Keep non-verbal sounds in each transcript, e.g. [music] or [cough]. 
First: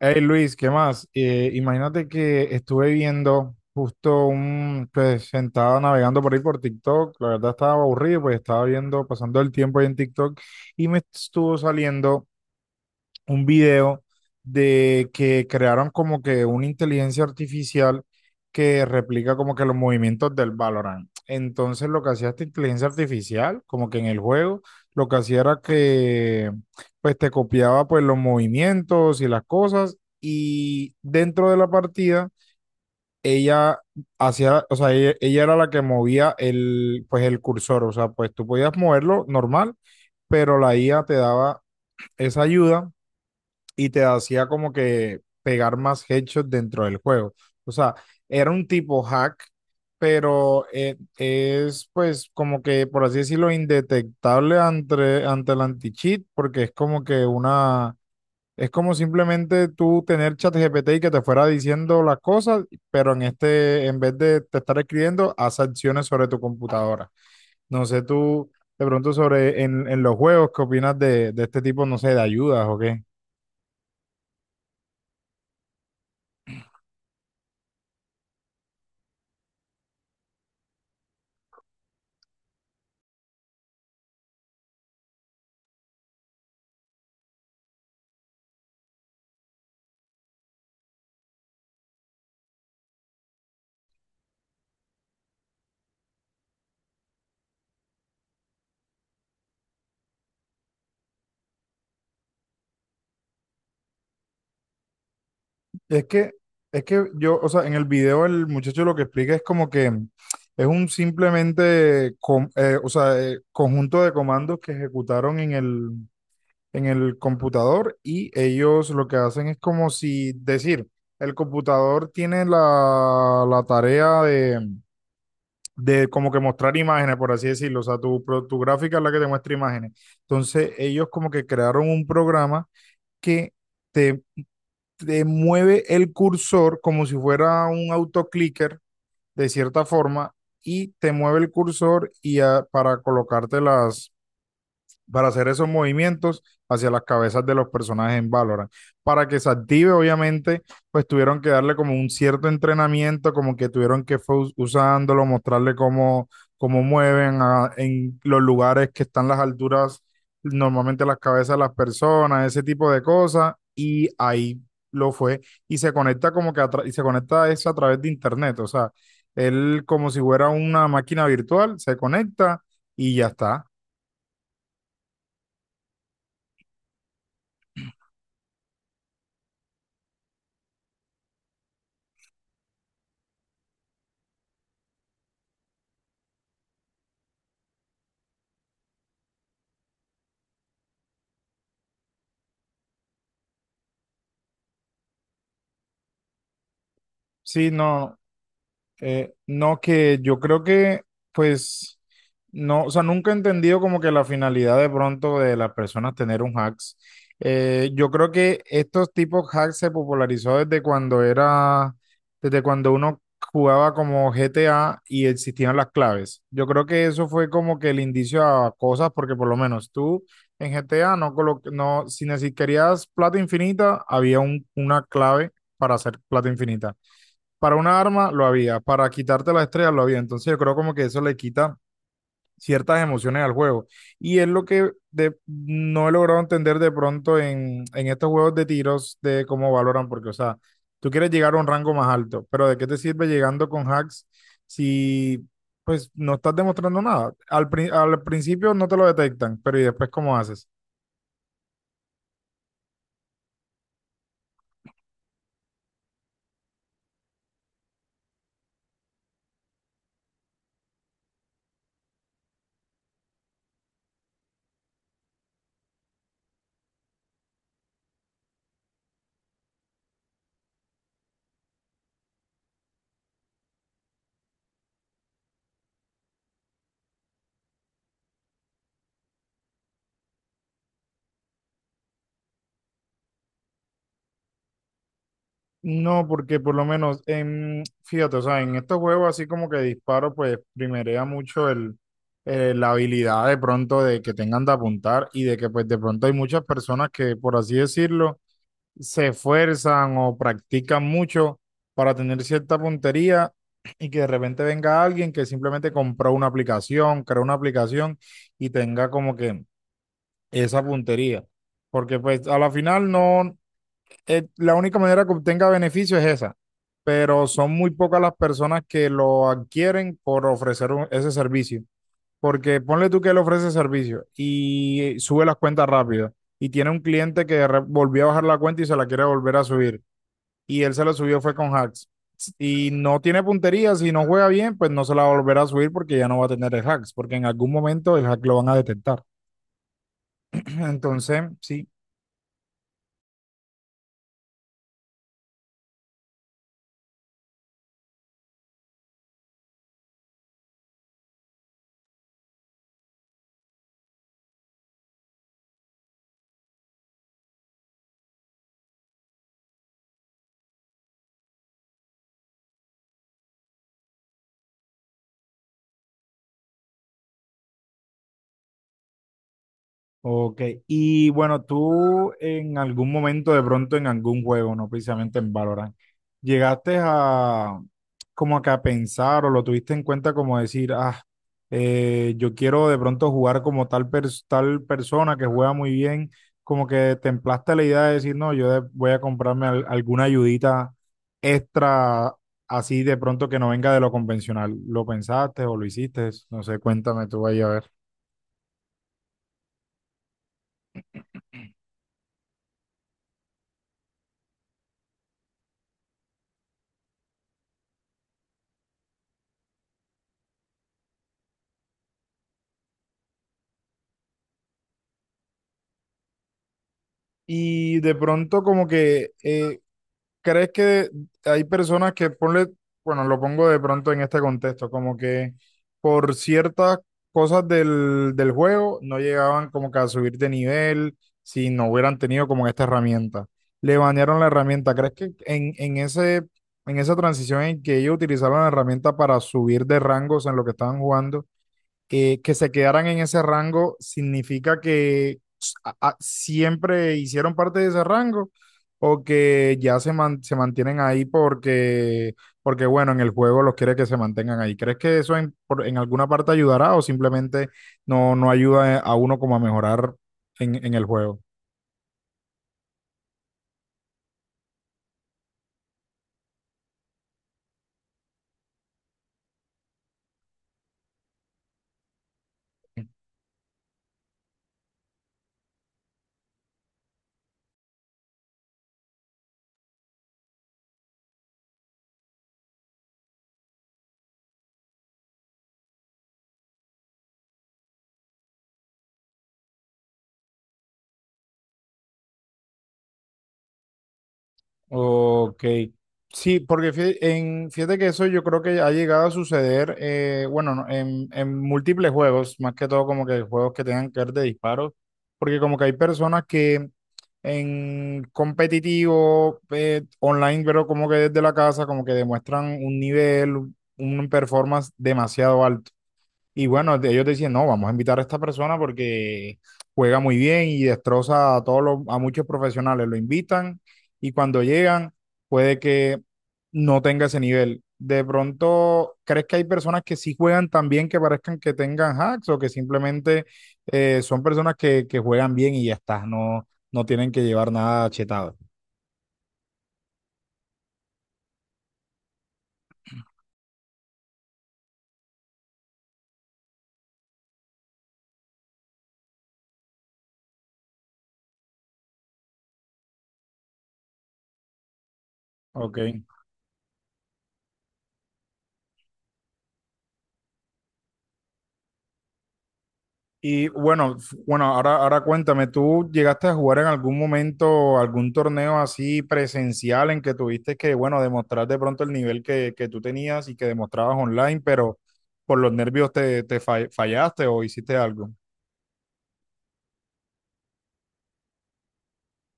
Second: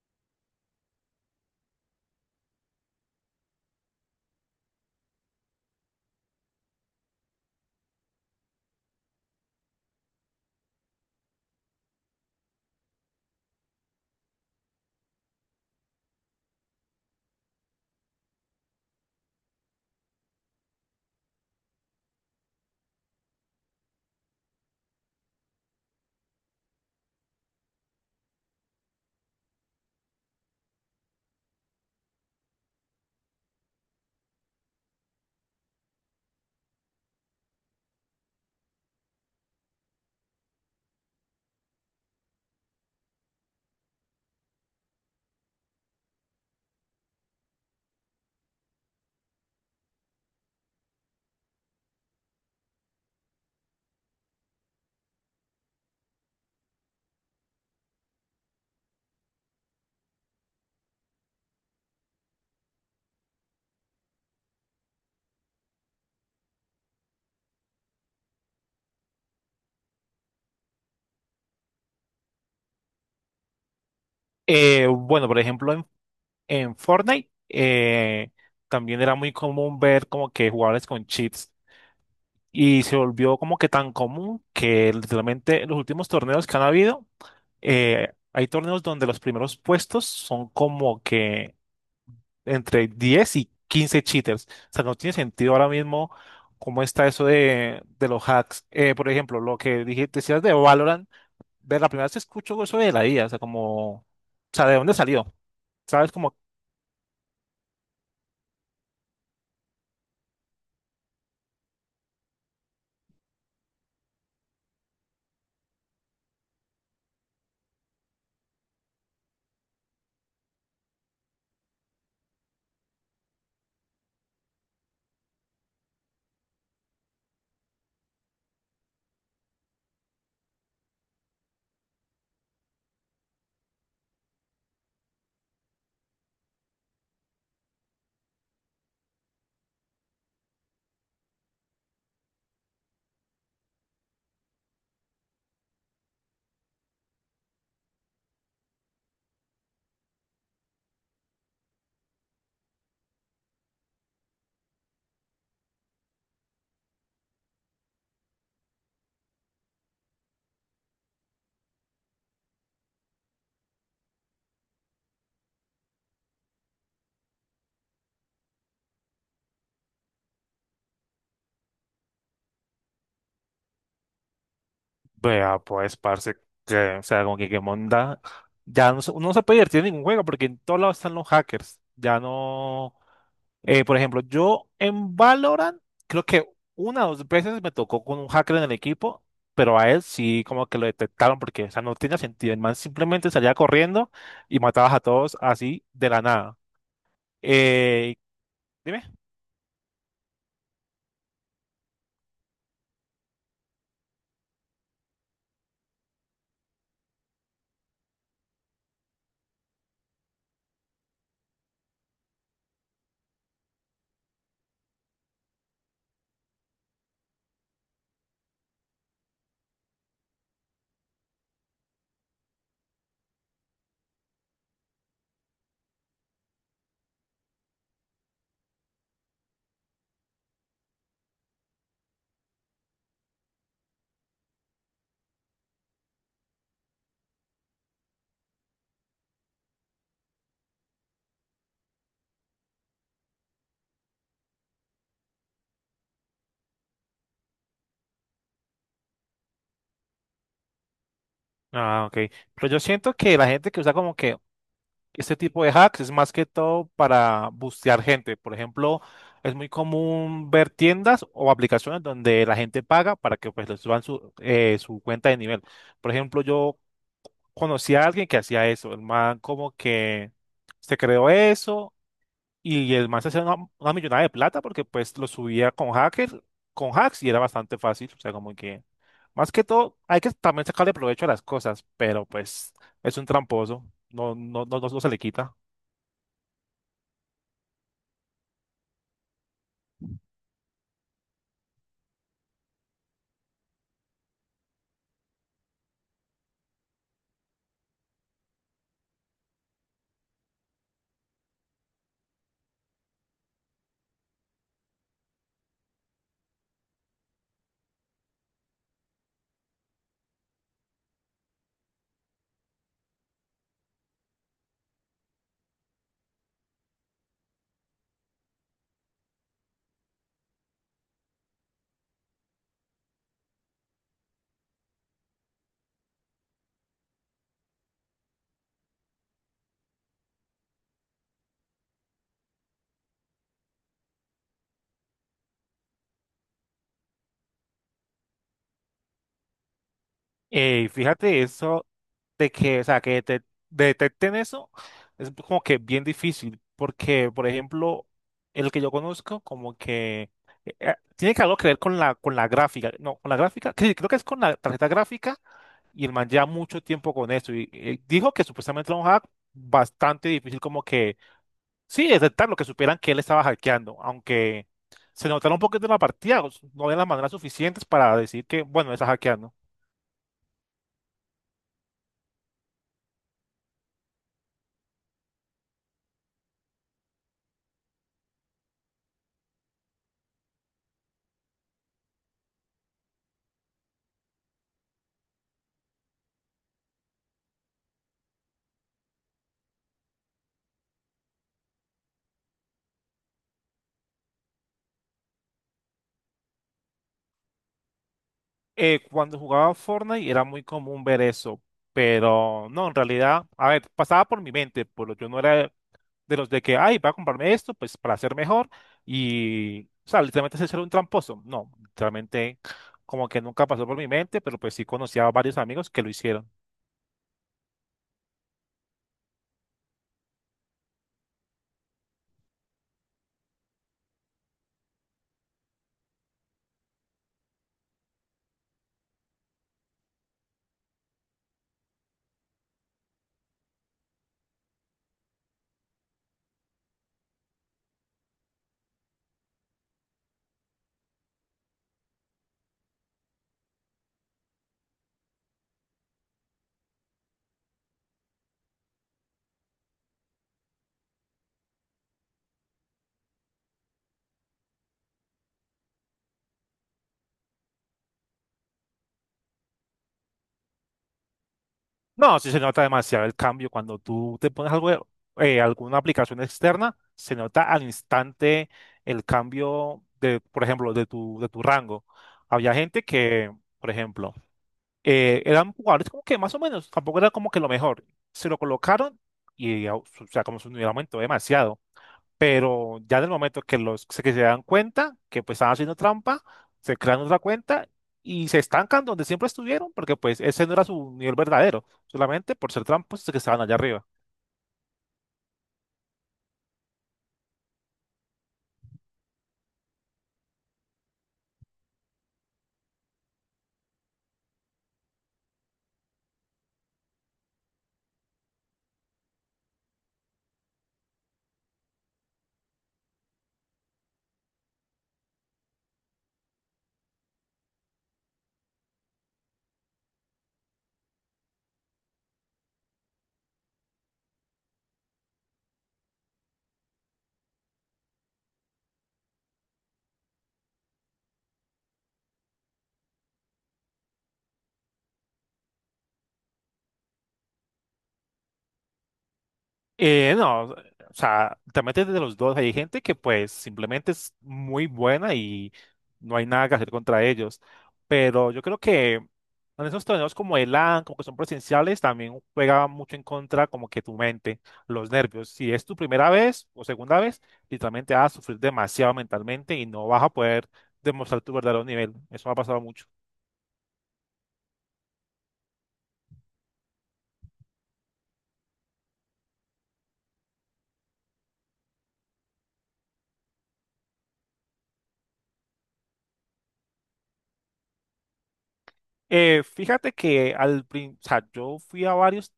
Hey Luis, ¿qué más? Imagínate que estuve viendo justo un, pues sentado navegando por ahí por TikTok, la verdad estaba aburrido, pues estaba viendo, pasando el tiempo ahí en TikTok y me estuvo saliendo un video de que crearon como que una inteligencia artificial que replica como que los movimientos del Valorant. Entonces lo que hacía esta inteligencia artificial, como que en el juego, lo que hacía era que pues te copiaba pues los movimientos y las cosas y dentro de la partida ella hacía, o sea, ella era la que movía el pues el cursor, o sea, pues tú podías moverlo normal, pero la IA te daba esa ayuda y te hacía como que pegar más headshots dentro del juego. O sea, era un tipo hack, pero es pues como que, por así decirlo, indetectable ante el anti-cheat, porque es como que una... Es como simplemente tú tener ChatGPT y que te fuera diciendo las cosas, pero en este, en vez de te estar escribiendo, haz acciones sobre tu computadora. No sé tú, de pronto sobre en los juegos, ¿qué opinas de este tipo, no sé, de ayudas o qué? Bueno, por ejemplo, en Fortnite también era muy común ver como que jugadores con cheats y se volvió como que tan común que literalmente en los últimos torneos que han habido, hay torneos donde los primeros puestos son como que entre 10 y 15 cheaters. O sea, no tiene sentido ahora mismo cómo está eso de los hacks. Por ejemplo, lo que dije, decías de Valorant, ver la primera vez que escucho eso de la IA, o sea, como, o sea, ¿de dónde salió? Es ¿Sabes? que, Como es que yo, o sea, en el video el muchacho lo que explica es como que es un simplemente, com- o sea, conjunto de comandos que ejecutaron en el computador y ellos lo que hacen es como si decir, el computador tiene la, la tarea de como que mostrar imágenes, por así decirlo, o sea, tu, pro- tu gráfica es la que te muestra imágenes. Entonces ellos como que crearon un programa que... te mueve el cursor como si fuera un autoclicker, de cierta forma, y te mueve el cursor y a para colocarte las, para hacer esos movimientos hacia las cabezas de los personajes en Valorant. Para que se active, obviamente, pues tuvieron que darle como un cierto entrenamiento, como que tuvieron que fue usándolo, mostrarle cómo, cómo mueven a, en los lugares que están las alturas, normalmente las cabezas de las personas, ese tipo de cosas, y ahí lo fue. Y se conecta como que y se conecta a eso a través de internet, o sea, él como si fuera una máquina virtual, se conecta y ya está. vea, pues, parce, que, o sea, como que qué monda. Ya no, uno no se puede divertir en ningún juego porque en todos lados están los hackers. Ya no. Eh, por ejemplo, yo en Valorant, creo que una o dos veces me tocó con un hacker en el equipo, pero a él sí como que lo detectaron porque, o sea, no tenía sentido. El man simplemente salía corriendo y matabas a todos así de la nada. Sí, no. Eh, Dime. No, que yo creo que, pues, no, o sea, nunca he entendido como que la finalidad de pronto de las personas tener un hacks. Yo creo que estos tipos hacks se popularizó desde cuando era, desde cuando uno jugaba como GTA y existían las claves. Yo creo que eso fue como que el indicio a cosas, porque por lo menos tú en GTA no, colo- no, si neces- querías plata infinita, había un- una clave para hacer plata infinita para una arma lo había, para quitarte las estrellas lo había. Entonces yo creo como que eso le quita ciertas emociones al juego. Y es lo que de- no he logrado entender de pronto en estos juegos de tiros de cómo valoran, porque, o sea, tú quieres llegar a un rango más alto, pero ¿de qué te sirve llegando con hacks si pues no estás demostrando nada? Al, pri- al principio no te lo detectan, pero ¿y después cómo haces? Ah, ok. Pero yo siento que la gente que usa como que este tipo de hacks es más que todo para bustear gente. Por ejemplo, es muy común ver tiendas o aplicaciones donde la gente paga para que pues les suban su, su cuenta de nivel. Por ejemplo, yo conocí a alguien que hacía eso. El man como que se creó eso y el man se hacía una millonada de plata porque pues lo subía con hackers, con hacks y era bastante fácil. O sea, como que más que todo hay que también sacarle provecho a las cosas, pero pues es un tramposo. No, no, no, no se le quita. No, porque por lo menos, en, fíjate, o sea, en estos juegos así como que disparo, pues primerea mucho el, la habilidad de pronto de que tengan de apuntar y de que pues de pronto hay muchas personas que, por así decirlo, se esfuerzan o practican mucho para tener cierta puntería y que de repente venga alguien que simplemente compró una aplicación, creó una aplicación y tenga como que esa puntería. Porque pues a la final no, la única manera que obtenga beneficio es esa, pero son muy pocas las personas que lo adquieren por ofrecer un- ese servicio, porque ponle tú que él ofrece servicio y sube las cuentas rápido y tiene un cliente que de re- volvió a bajar la cuenta y se la quiere volver a subir y él se la subió fue con hacks y no tiene puntería, si no juega bien, pues no se la volverá a subir porque ya no va a tener el hacks, porque en algún momento el hack lo van a detectar. [clears throat] Ey, Entonces, fíjate eso sí. de que, o sea, detecten eso es como que bien difícil, porque, por ejemplo, el que yo conozco, como que tiene que algo que ver con la gráfica, no, con la gráfica, que creo que es con la tarjeta gráfica, y el man lleva mucho tiempo con eso, y dijo que supuestamente era un hack bastante difícil, como que, sí, detectar lo que supieran que él estaba hackeando, aunque se notaron un poquito en la partida, no de las maneras suficientes para decir que, bueno, está hackeando. Ok, y bueno, tú en algún momento, de pronto en algún juego, no precisamente en Valorant, llegaste a como que a pensar o lo tuviste en cuenta como decir, ah, yo quiero de pronto jugar como tal, pers- tal persona que juega muy bien, como que templaste la idea de decir, no, yo de- voy a comprarme al- alguna ayudita extra así de pronto que no venga de lo convencional. ¿Lo pensaste o lo hiciste? No sé, cuéntame tú ahí a ver. Cuando jugaba Fortnite era muy común ver eso, pero no, en realidad, a ver, pasaba por mi mente, pero yo no era de los de que, ay, voy a comprarme esto, pues para ser mejor, y, o sea, literalmente ser un tramposo. No, literalmente como que nunca pasó por mi mente, pero pues sí conocía a varios amigos que lo hicieron. Y de pronto como que crees que hay personas que ponle, bueno, lo pongo de pronto en este contexto, como que por ciertas cosas del, del juego no llegaban como que a subir de nivel si no hubieran tenido como esta herramienta. Le banearon la herramienta. ¿Crees que en ese, en esa transición en que ellos utilizaron la herramienta para subir de rangos en lo que estaban jugando? ¿Que se quedaran en ese rango significa que a- siempre hicieron parte de ese rango o que ya se, man- se mantienen ahí porque, porque, bueno, en el juego los quiere que se mantengan ahí? ¿Crees que eso en, por- en alguna parte ayudará o simplemente no, no ayuda a uno como a mejorar en el juego? No, sí se nota demasiado el cambio cuando tú te pones algo, alguna aplicación externa, se nota al instante el cambio de, por ejemplo, de tu rango. Había gente que, por ejemplo, eran jugadores como que más o menos, tampoco era como que lo mejor. Se lo colocaron y, o sea, como su nivel aumentó demasiado, pero ya en el momento que que se dan cuenta que pues están haciendo trampa, se crean otra cuenta y se estancan donde siempre estuvieron, porque pues ese no era su nivel verdadero, solamente por ser tramposos que estaban allá arriba. Ok. Sí, porque fí- en, fíjate que eso yo creo que ha llegado a suceder, bueno, no, en múltiples juegos, más que todo como que juegos que tengan que ver de disparos, porque como que hay personas que en competitivo, online, pero como que desde la casa, como que demuestran un nivel, un performance demasiado alto. Y bueno, de- ellos decían, no, vamos a invitar a esta persona porque juega muy bien y destroza a todos los, a muchos profesionales. Lo invitan y cuando llegan puede que no tenga ese nivel. De pronto, ¿crees que hay personas que sí juegan tan bien que parezcan que tengan hacks o que simplemente son personas que juegan bien y ya está, no, no tienen que llevar nada chetado? No, o sea, te metes de los dos. Hay gente que pues simplemente es muy buena y no hay nada que hacer contra ellos. Pero yo creo que en esos torneos como el LAN, como que son presenciales, también juega mucho en contra como que tu mente, los nervios. Si es tu Ok. primera vez o segunda vez, literalmente vas a sufrir demasiado mentalmente y no vas a poder demostrar tu verdadero nivel. Eso me ha pasado mucho. Y bueno, f- bueno, ahora, ahora cuéntame, ¿tú llegaste a jugar en algún momento algún torneo así presencial en que tuviste que, bueno, demostrar de pronto el nivel que tú tenías y que demostrabas online, pero por los nervios te, te fa- fallaste o hiciste algo? Fíjate que o sea, yo fui a varios,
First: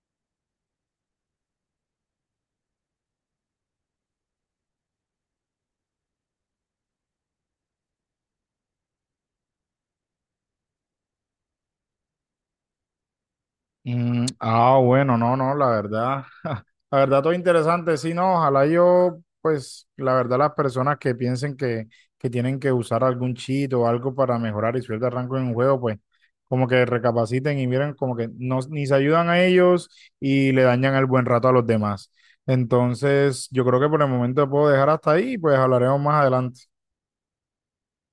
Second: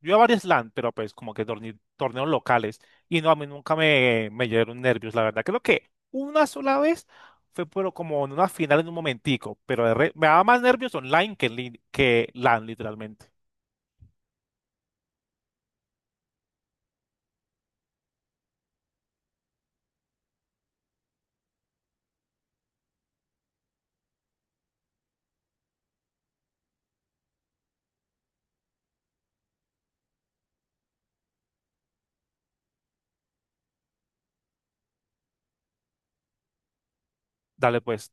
yo a varios LAN, pero pues como que torneos locales, y no, a mí nunca me dieron nervios, la verdad. Creo que una sola vez fue, pero como en una final en un momentico, pero me daba más nervios online que, que LAN, literalmente. Bueno, no, no, la verdad, [laughs] la verdad todo interesante, sí, no, ojalá yo, pues, la verdad las personas que piensen que tienen que usar algún cheat o algo para mejorar y subir de rango en un juego, pues, como que recapaciten y miren como que no, ni se ayudan a ellos y le dañan el buen rato a los demás. Entonces, yo creo que por el momento puedo dejar hasta ahí y pues hablaremos más adelante. Dale pues.